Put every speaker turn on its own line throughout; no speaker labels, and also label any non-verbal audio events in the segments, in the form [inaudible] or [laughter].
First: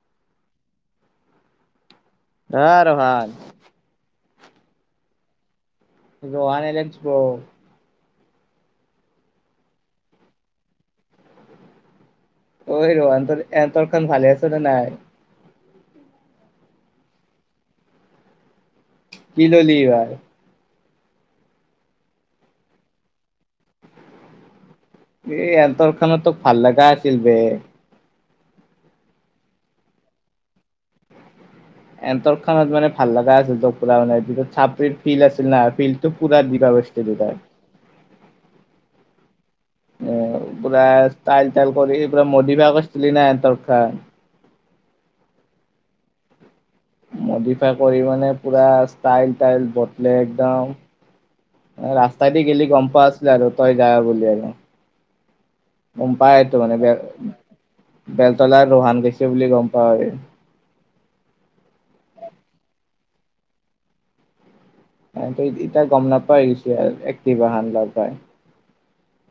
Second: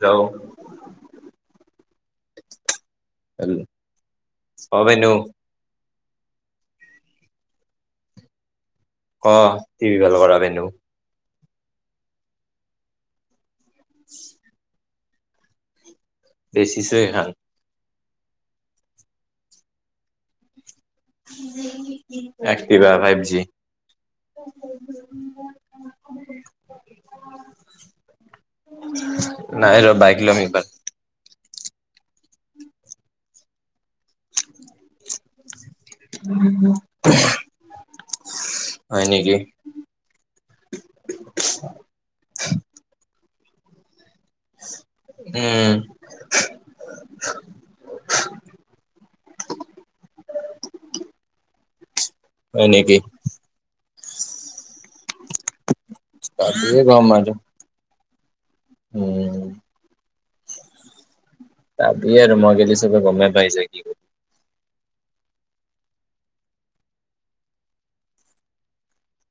যাওঁ।
ৰহ আৰু ভাল।
অভেনো।
আনোই ল [unintelligible]
ক? টিভি ভাল কৰা মেনু।
ঐ ৰোহন হতৰ এন্তৰ্ক খন ভালে আছ নে নাই?
বেচিছে এইখান।
কি ললি এইবাৰ?
এক্সিভা ফাইভ জি।
এই এন্তক খানাতো ভাল লগা আছিল বে।
নাই ৰবা বাইক লম এই বাৰ।
এন্তৰ খানত মানে ভাল লগা আছিল পোৰা মানে ফিল্ড আছিল না ফিল্ টোক পোৰা দিবা পাছিলি তই।
হয় নেকি?
এ পুৰা টাইল-টাইল কৰি পুৰা মদিফাই কৰিছিলি না এনতৰ্ক খান।
উম,
মডিফাই কৰি মানে পুৰা ষ্টাইল-টাইল বটলেই একদম ৰাস্তাই দি গেলি
হয়
গম
নেকি
পোৱা আছিলে আৰু তই যাব বুলি আৰু। উম, পায়টো মানে
পাবিয়ে
বে
গম আৰু
বেলতলাৰ ৰোহান গৈছে
উম
বুলি গম পায়।
পাবিয়ে আৰু মই গিলে চবে গমে পাই যাই কি হয়।
ত এতিয়া গম নাপাই হৈ গৈছোঁ আৰু এক্টিভা খান ল পাই।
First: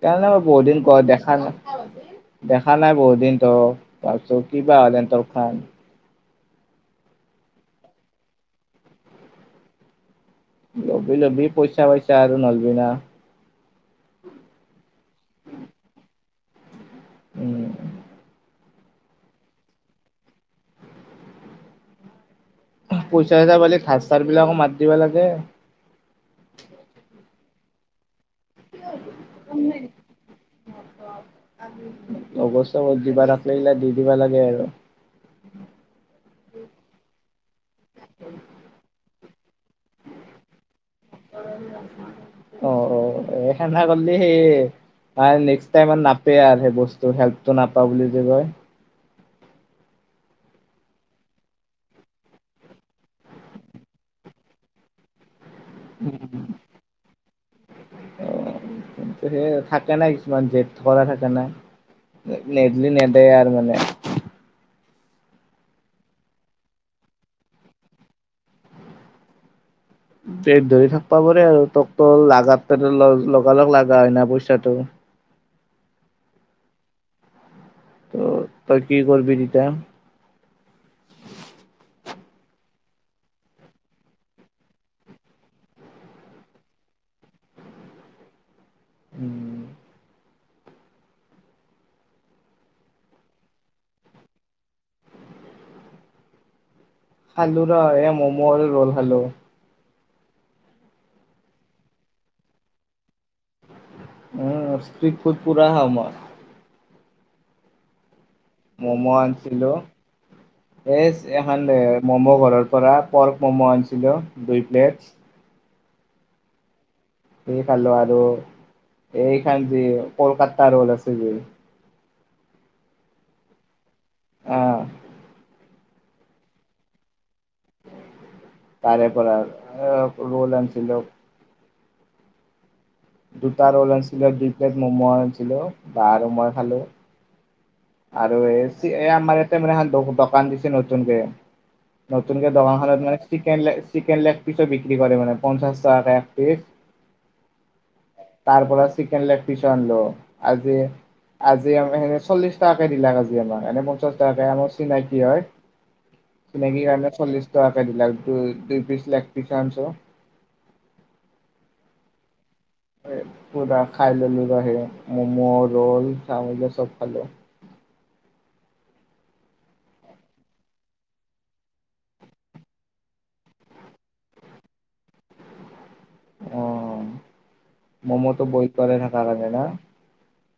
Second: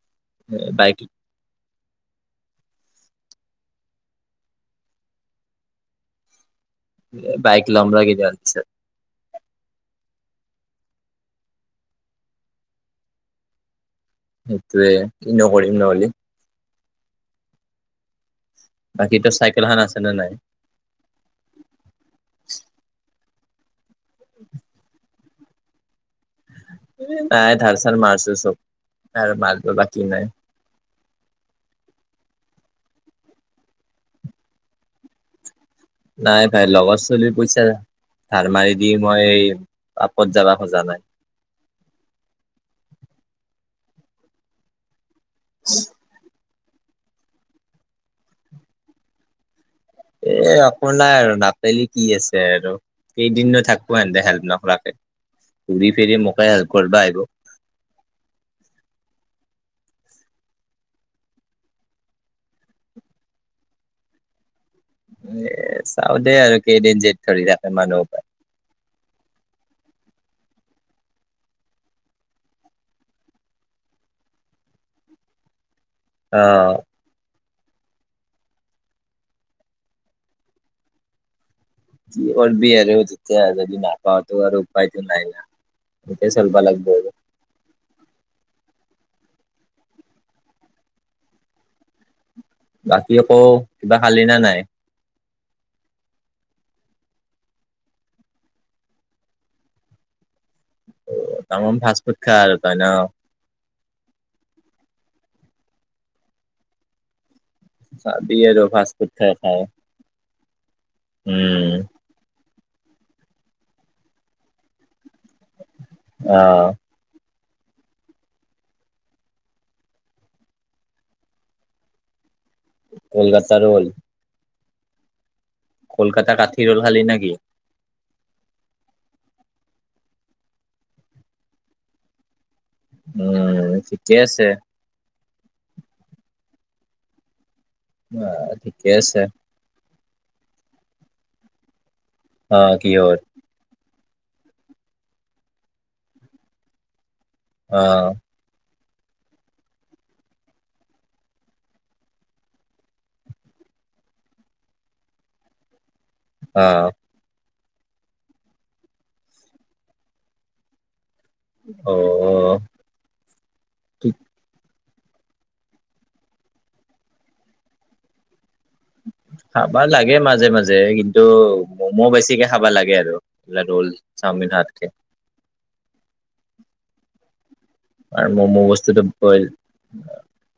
তে মই বহুত দিন ক
বাইক
দেখা নাই। দেখা নাই বহুত দিন তো, তাৰিছ কিবা হলে তৰ খান?
বাইক লম ৰ কেইদিন মানৰ পিছত
লবি-লবি পইচা পাইছা আৰু নলবি না।
সেইটোৱে কিনো কৰিম নহলি।
উম,
বাকী তো চাইকেল খান আছে না নাই?
পইচা এটা বলে সাজ চাৰ বিলাকো মাত দিব লাগে।
নাই ধাৰ চাৰ মাৰছো চব, তা ধাৰটো বাকি নাই।
অৱস্থাত দিবা [inaudible] দি দিবা লাগে আৰু।
নাই ভাই লগৰ চলিৰ পইচা ধাৰ মাৰি দি মই এই পাপত যাবা খোজা নাই।
অ অ এই সেধা কৰিল সেই নেক্স টাইম নাপ বেয়াৰ সেই বস্তু হেল্পটো নাপাওঁ বুলি যে কয়।
এ একো নাই আৰু নাপেলি কি আছে আৰু। কেইদিনো থাকো সেহতে হেল্প নকৰাকে, ঘূৰি ফিৰি মোকে হেল্প কৰিবা আহিব।
অ সেই থাকে না কিছুমান জেদ কৰা থাকে নাই। নেদলি নেদে আৰ মানে।
এ চাও দেই আৰু কেইদিন যেদ ধৰি থাকে মানুহৰ পৰা।
পেট ধৰি থাকব পৰে আৰু তোক তোক লগাত লগাল লগ লগা হয় না পইচাটো।
অ।
ত তই কি কৰবি তিতা?
কি কৰবি আৰু তেতিয়া যদি নাপাওঁটো আৰু উপায়তো নাই না। এ চেলবা লাগব আৰু।
[inaudible]
বাকী আকৌ কিবা খালি না নাই?
খালো ৰ এ ম'ম' আৰু ৰ'ল খালো।
অ তামাম ফাষ্ট ফুড খা আৰু তই ন?
উম ষ্ট্ৰীত ফুড পুৰা খাওঁ মই।
চাবি আৰু। ফাষ্ট
ম'ম'
ফুড খাই খাই
আনিছিলো, এই
উম
এখানতে ম'ম' ঘৰৰ পৰা, পৰ্ক ম'ম' আনিছিলোঁ দুই প্লেট।
অ।
খালো আৰু এই খান যে কলকাতা ৰ'ল আছে যে?
কলকাতা ৰ'ল।
অ।
কলকাতা কাঠি ৰল খালি না কি?
তাৰে পৰা ৰল আনছিলো। দুটা
উম
ৰ'ল
ঠিকে
আনিছিলো,
আছে
দুই প্লেট ম'ম' আনিছিলোঁ বা আৰু মই খালোঁ।
অ
আৰু এই
ঠিকে আছে
আমাৰ মানে এ ব দোকান দিছে নতুনকে, নতুনকে
অ
দোকানখনত
কিহৰ
মানে চিকেন লে চিকেন লেগ পিচো বিক্ৰী কৰে মানে পঞ্চাশ টকা এক পিচ।
অ।
তাৰ পৰা চিকেন লেগ পিছ আনলো, আজি আজি চল্লিচ তাকে দিলাক আজি আমাক এনে পঞ্চাশ টাকে আমাৰ চিনাকি হয়, চিনাকী
অ',
কাৰণে চল্লিশ টকাকে দিলাক দু দুই পিচ লেগ পিছ আনছ।
অ অ।
পুৰা খাই ললো ৰ ম'ম', ৰোল চাউ চব খালো।
খাবা লাগে মাজে মাজে কিন্তু ম'ম' বেছিকে খাবা লাগে আৰু। মানে ৰল চাউমিন হাতকে।
অ।
আৰু
ম'ম'টো
মম'
বইল কৰে
বস্তুটো
থকা
বইল
কাৰণে না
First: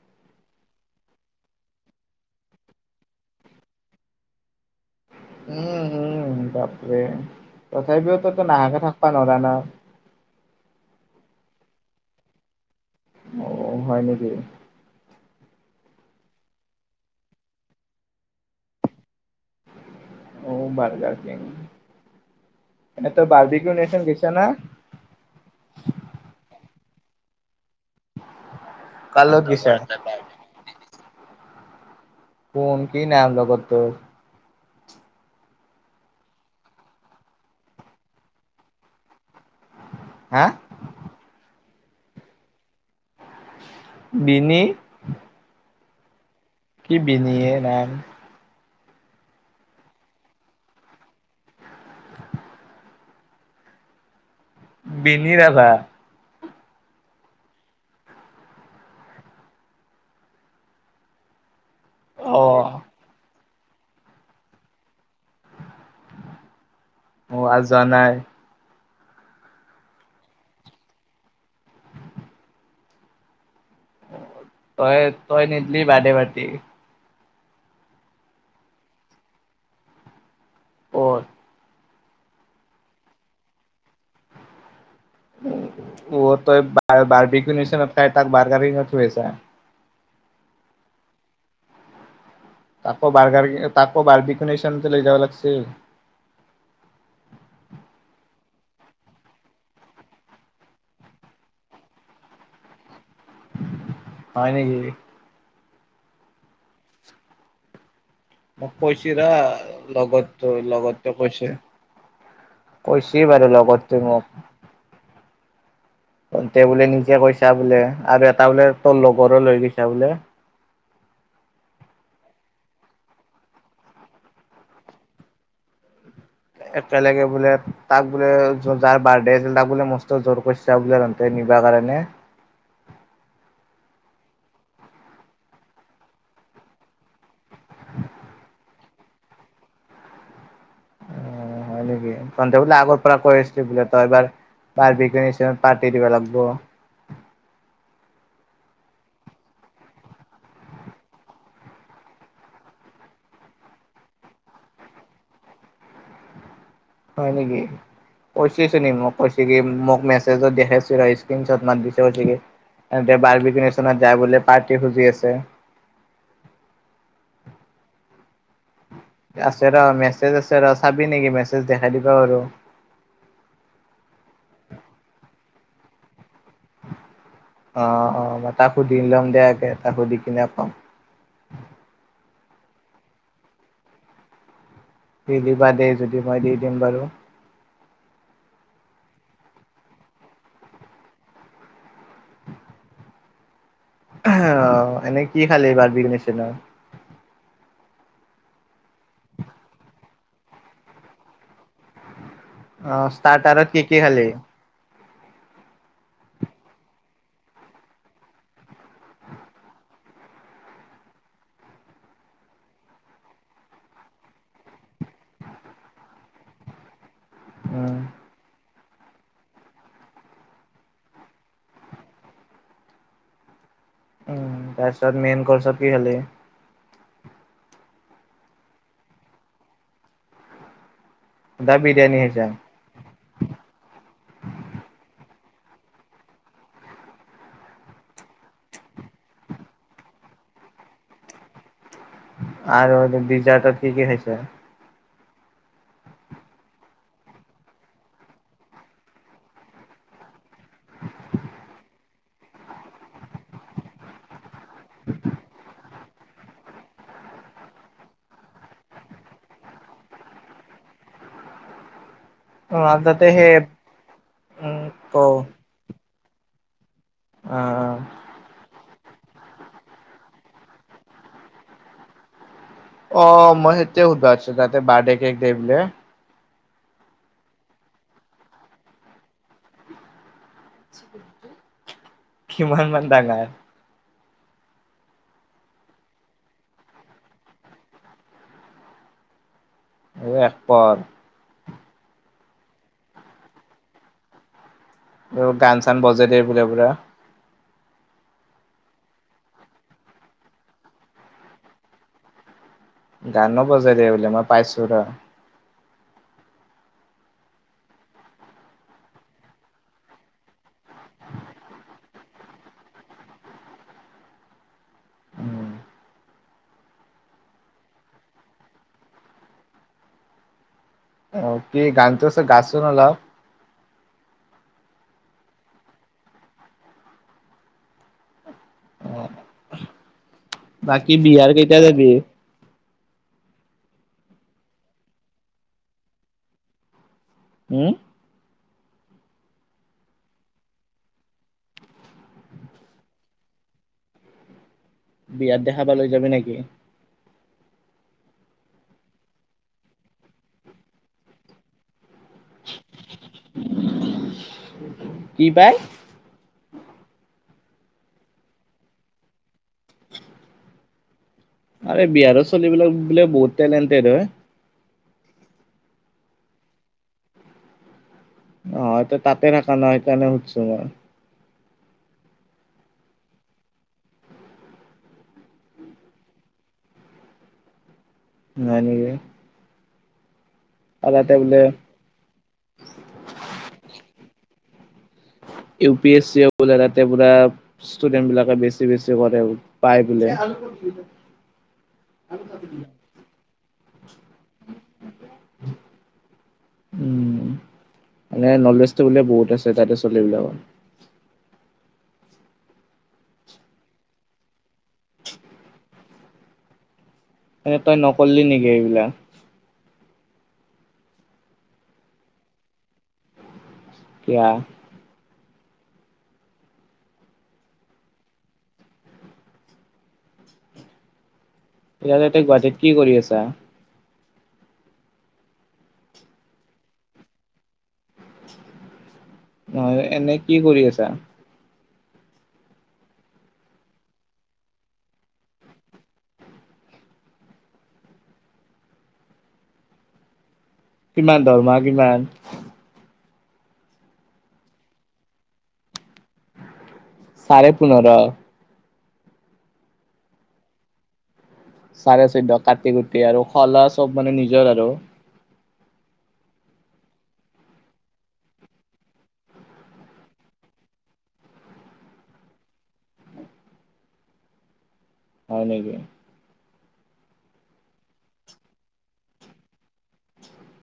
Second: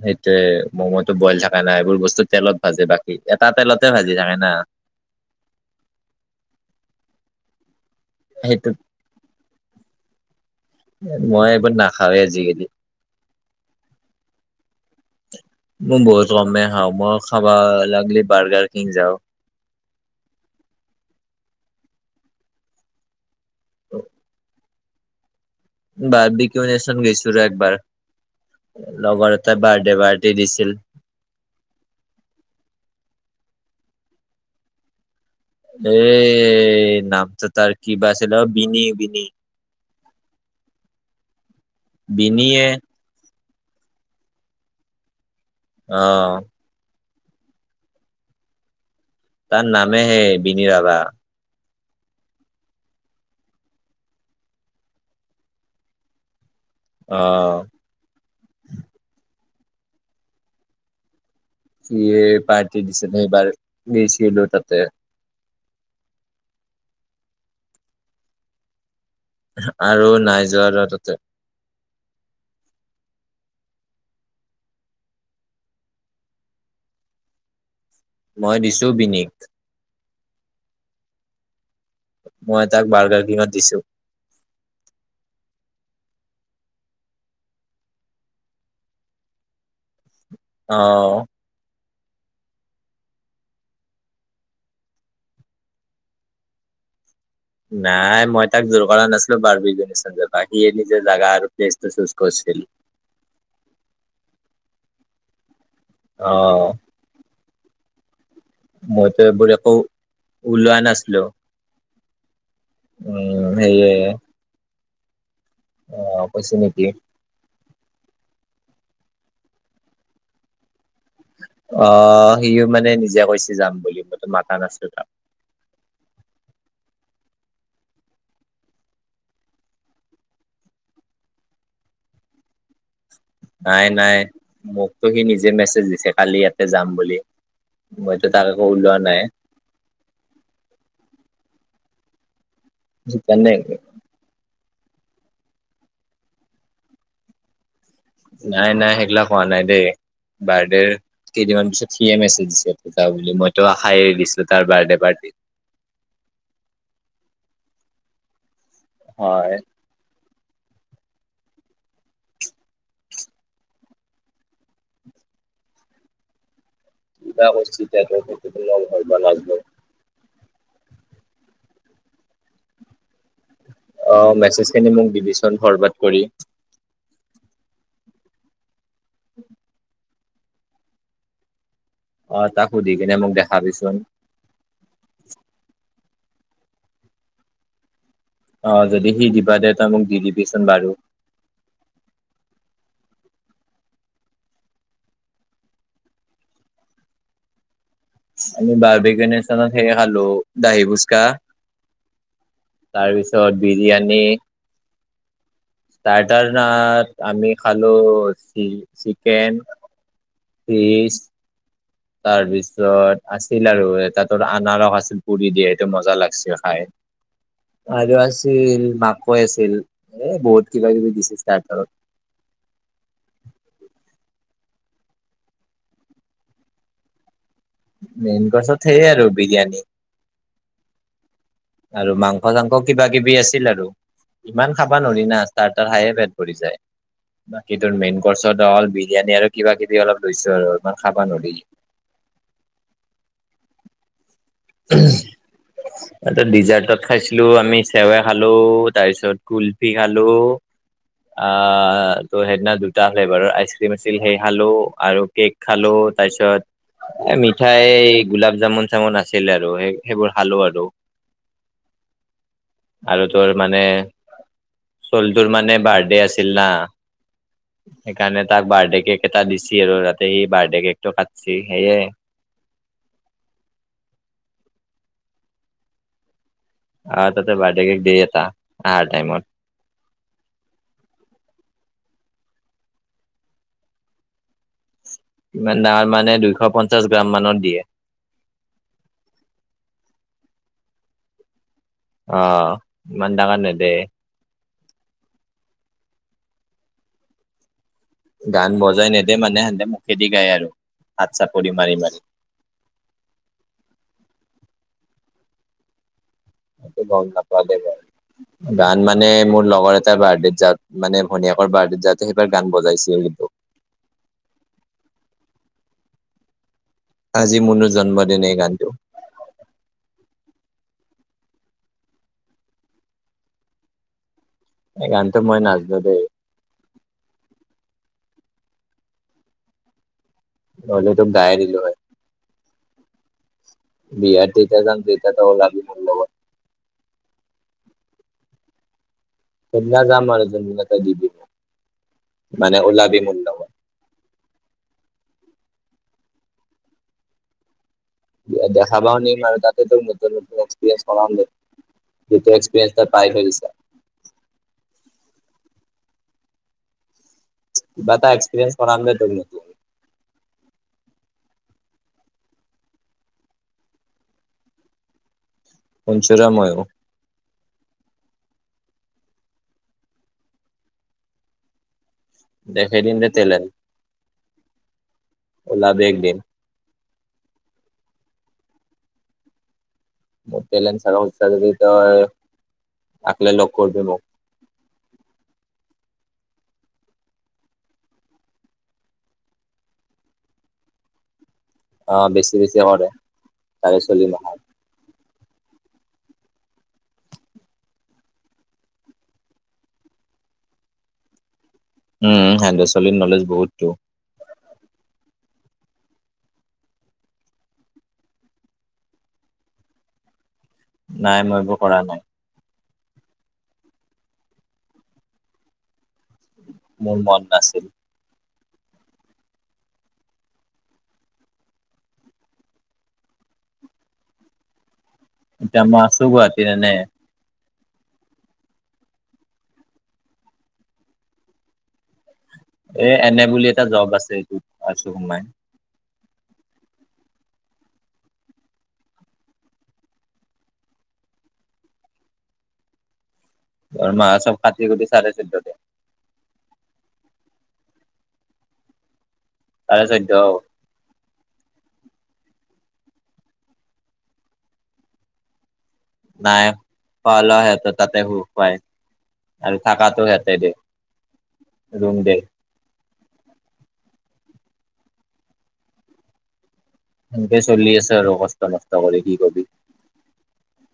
সেইটোয়ে ম'ম'টো বইল থাকে না এইবোৰ বস্তু তেলত ভাজে বাকী এটা তেলতে ভাজি থাকে না।
উম উম বাপৰে তথাপিও ত
সেইটোত
নাখাকে থাকবা নোৱাৰা না?
মই এইবোৰ নাখাওঁৱে আজিকালি।
অ হয় নেকি?
মোৰ বহুত কমে খাওঁ মই খাব লাগলি বাৰ্গাৰ কিং যাও।
অ বাৰগাৰ কিং এইটো বাৰ্গী [unintelligible] দিছা না।
বাৰ্বিকিও নেচন গৈছোঁলো একবাৰ,
কাৰ
লগৰ
লগত
এটাই
গেইছা
বাৰ্থডে পাৰ্টি দিছিল।
কোন কি নাম লগৰটোৰ।
এই নামটো তাৰ কি বা আছিল, অ', বিনি- বিনি।
হা।
বিনিয়ে।
বিনি।
অ'।
কি বিনিয়ে নাম।
তাৰ নামে সেই বিনি ৰাভা।
বিনি ৰাভা।
অ'। সিয়ে
অ
পাৰ্টি দিছিল এইবাৰ [unintelligible] তাতে।
অ', আৰু যোৱা নাই।
আৰু নাই যোৱা ৰ তাতে।
তই- তই নিদলি বাৰ্থডে পাৰটি।
মই দিছো বিনিক।
ক'ত।
মই তাক বাৰ্গাৰ কিঙত দিছো।
অ', তই বাৰ বাৰবিকিউ নেচনত খাই তাক বাৰ্গাৰ কিঙত খুৱাইছা।
অ'।
তাকো বাৰগাৰ তাকো বাৰবিউকিউ নেচনতে লৈ যাব লাগিছিল।
নাই, মই তাক জোৰ কৰা নাছিলো বাৰবিকিও নেচন জাবা, সিয়ে নিজে জাগা আৰু প্লেচটো চুজ কৰিছিল।
হয় নেকি।
অ'।
মোক কৈছে
মইতো
ৰ,
এইবোৰ একো
লগৰটো,
ওলোৱা
লগৰটোৱে
নাছিলো
কৈছে। কৈছ বাৰু
উম সেয়ে
লগৰটোৱে মোক।
অ কৈছে
তহঁতে বোলে
নেকি
নিজে কৈছা বোলে আৰু এটা বোলে তোৰ লগৰো লৈ গৈছা বোলে।
অ', সিও মানে নিজে কৈছে যাম বুলি, মইতো মাতা নাছিলো তাক।
একেলগে বোলে তাক বোলে, যাৰ বাৰডে আছিল তাক বোলে মস্ত জুৰ কৰচ চা বোলে তহঁতে নিবা কাৰণে।
নাই- নাই, মোকতো সি নিজে মেছেজ দিছে কালি ইয়াতে যাম বুলি। মইতো তাক আকৌ উলোৱা নাই।
অ' হয় নেকি, তহঁতে বোলে আগৰ পৰা কৈ
সেইকাৰণে
আছিলি বোলে তই এবাৰ বাৰ্বিকিও নেচনত পাৰ্টি দিব লাগব।
নাই-নাই সেইগিলা কোৱা নাই দেই, বাৰদেৰ কেইদিনমান পিছত সিয়ে মেছেজ দিছিল [unintelligible] বুলি, মইতো আশাই দিছিলো তাৰ বাৰ্থডে পাৰ্টি
হয় নেকি, [unintelligible] নি মোক কৈছে
হয়
কি মোক মেচ চেজত দেখাইচো ৰ, স্কিন চট মাৰি দিচে [unintelligible] সিহঁতে বাৰবিকিও নেচনত যায় বোলে, পাৰ্টি খুজি আছে।
[unintelligible] ধৰিব লাগব
আছে ৰ মেছেজ আছে ৰ, চাবি নেকি মেছেজ দেখাই দিবা পাৰো।
অ', মেছেজ খিনি মোক দিবিচোন ফৰৱড কৰি।
অ', অ', মই তাক সুধি ল'ম দে আগে, তাক সুধি কিনে কম।
অ', তাক সুধি কিনে মোক দেখাবিচোন।
সি দিবা দিয়ে যদি মই দি দিম বাৰু।
অ', যদি সি দিবা দিয়ে তই মোক দি দিবিচোন বাৰু।
অ', এনেই কি খালি বাৰ্বিকিউ নেচণত।
আমি বাৰবিকিও নেচনত সেই খালোঁ, দাহি ফুচকা। তাৰ
অ',
পিছত
ষ্টাৰ্টাৰত কি-কি
বিৰিয়ানী
খালি?
ষ্টাৰ্টাৰনত আমি খালো চিলি চিকেন। [unintelligible] তাৰপিছত আছিল আৰু তাতৰ আনাৰস আছিল পুৰি দিয়ে সেইটো মজা লাগিছে খাই।
[inaudible]
আৰু আছিল মাকৈ আছিল এ বহুত কিবা কিবি দিছিল ষ্টাৰ্টাৰত।
উম, তাৰ পিছত মেইন কৰ্চত কি খালি।
মেইন কৰ্চত সেই আৰু বিৰিয়ানী
সুধা
আৰু
বিৰিয়ানী খাইছা
মাংস চাংস, আকৌ কিবা কিবি আছিল আৰু ইমান খাবা নোৱাৰি না ষ্টাৰ্টাৰ খায়ে পেট ভৰি যায়। বাকী তোৰ মেইন কৰ্চত অল বিৰিয়ানী আৰু কিবা কিবি অলপ লৈছো আৰু ইমান খাবা নোৱাৰি।
আৰু ডিজাৰত কি কি খাইছা।
উম, ত ডিজাৰ্টত খাইছিলো আমি চেৱৈ খালো, তাৰপিছত কুলফি খালো, আহ ত' সেইদিনা দুটা ফ্লেভাৰৰ আইচক্ৰীম আছিল সেই খালো, আৰু কেক খালো, তাৰ পিছত এ মিঠাই গোলাপ জামুন চামুন আ ছিল আৰু সেই সেইবোৰ খালো আৰু
অ
আৰু
তাতে
তোৰ
সেই
মানে
উম ক
ছোৱালীটোৰ মানে বাৰ্থডে আছিল না।
অ অ
সেইকাৰণে তাক বাৰ্থডে কেক এটা দিছে আৰু তাতে সি বাৰ্থডে কেকটো কাটিছে সেয়ে।
অ মই সেইটোৱে সুধবা আছো তাতে বাৰ্থডে কেক দে বোলে।
অ ত বাডদে কেক এটা হ টাইমত।
কিমান মান ডাঙৰ,
ইমান ডাঙৰ মানে দুইশ পঞ্চাশ গ্ৰাম মানত দিয়ে।
[unintelligible]
অ, ইমান ডাঙৰ নিদে।
আৰু গান চান বজে দিয় বোলে বুৰা,
গান বজাই নেদে মানে সিহতে মুখেদি গায় আৰু হাত চাপৰি মাৰি মাৰি।
গানো বজাই দিয়ে বোলে মই পাইছো ৰ,
গম নাপাও দে মই। গান মানে মোৰ লগৰ এটাৰ বাৰ্থডেত যাত মানে ভনীয়েকৰ বাৰ্থডেত যাতে সেইবাৰ গান বজাইছিল কিন্তু।
উম
আজি মোনো জন্মদিন এই গানটো।
অ কি গানটো গাচো অলপ।
এই গানটো মই নাজানো দেই। নহ'লে
বাকী
তোক
বিহাৰ
গায়ে দিলো
কেতিয়া
হয়
যাবি।
বিহাৰ তেতিয়া যাম যেতিয়া তই ওলাবি মোৰ লগত,
উম,
সেইদিনা যাম আৰু যোনবিলাকে দিব মানে ওলাবি মোৰলগত।
বিয়াত দেখাবা লৈ যাবি নেকি।
দেখা পও নিম আৰু তাতে তো নতুন নতুন এক্সৰিয়েঞ্চ কৰাও ন। সেইটো এ্সপিৰিয়ন্ছ ত পাই থৈ দিছে।
কি পায়।
কিবা এটা একসপিৰিয়ন্ছ কৰাম দেই ধৰি ল।
আৰে বিহাৰৰ ছোৱালী বিলাক বোলে বহুত টেলেণ্টেড হয়।
পঞ্চুৰাময় হয়।
অ তাতে থকা ন সেইকাৰণে সুধছো মই।
দেখেই দিন যে তেলে ওলাবি একদিন।
নাই নেকি।
ম তেলেন্ট
আৰু তাতে বোলে
উৎসাহৰিত আহিলে লগ কৰিবি মোক।
ইউ পি এছ চিওতে পুৰা ষ্টুডেন্ট বিলাকে বেছি বেছি কৰে পায় বোলে।
অ বেছি বেছি কৰে তাৰে ছোৱালী।
উম মানে নলেজটো বোলে বহুত আছে তাতে ছোৱালীবিলাকৰ।
উম উ উ, হেন্দু ছোৱালীৰ নলেজ বহুততো।
মানে তই নকৰলি নেকি এইবিলাক।
নাই মই এইবোৰ কৰা নাই।
কিয়া?
মোৰ মন নাছিল।
তেতিয়াহ'লে তয় গুৱাহাটীত কি কৰি আছা?
এতিয়া মই আছো গুৱাহাটীত এনেই।
নহয়, এনে কি কৰি আছা?
এ এনে বুলি এটা জব আছে এইটোত আছো সোমাই।
কিমান দৰমহা কিমান?
[unintelligible]
চাৰে পোন্ধৰ।
চাৰে চৈধ্য।
চাৰে চৈধ্য কাটি কুটি আৰু খলা চব মানে নিজৰ আৰু
নাই পাল হ ত তাতে হ পাই। আৰু থাকাটো ইয়াতে দিয়ে ৰুম দে।
হয় নেকি।
সেনেকে চলি আছে আৰু কষ্ট-মষ্ট কৰি কি কৰবি।
ছুও।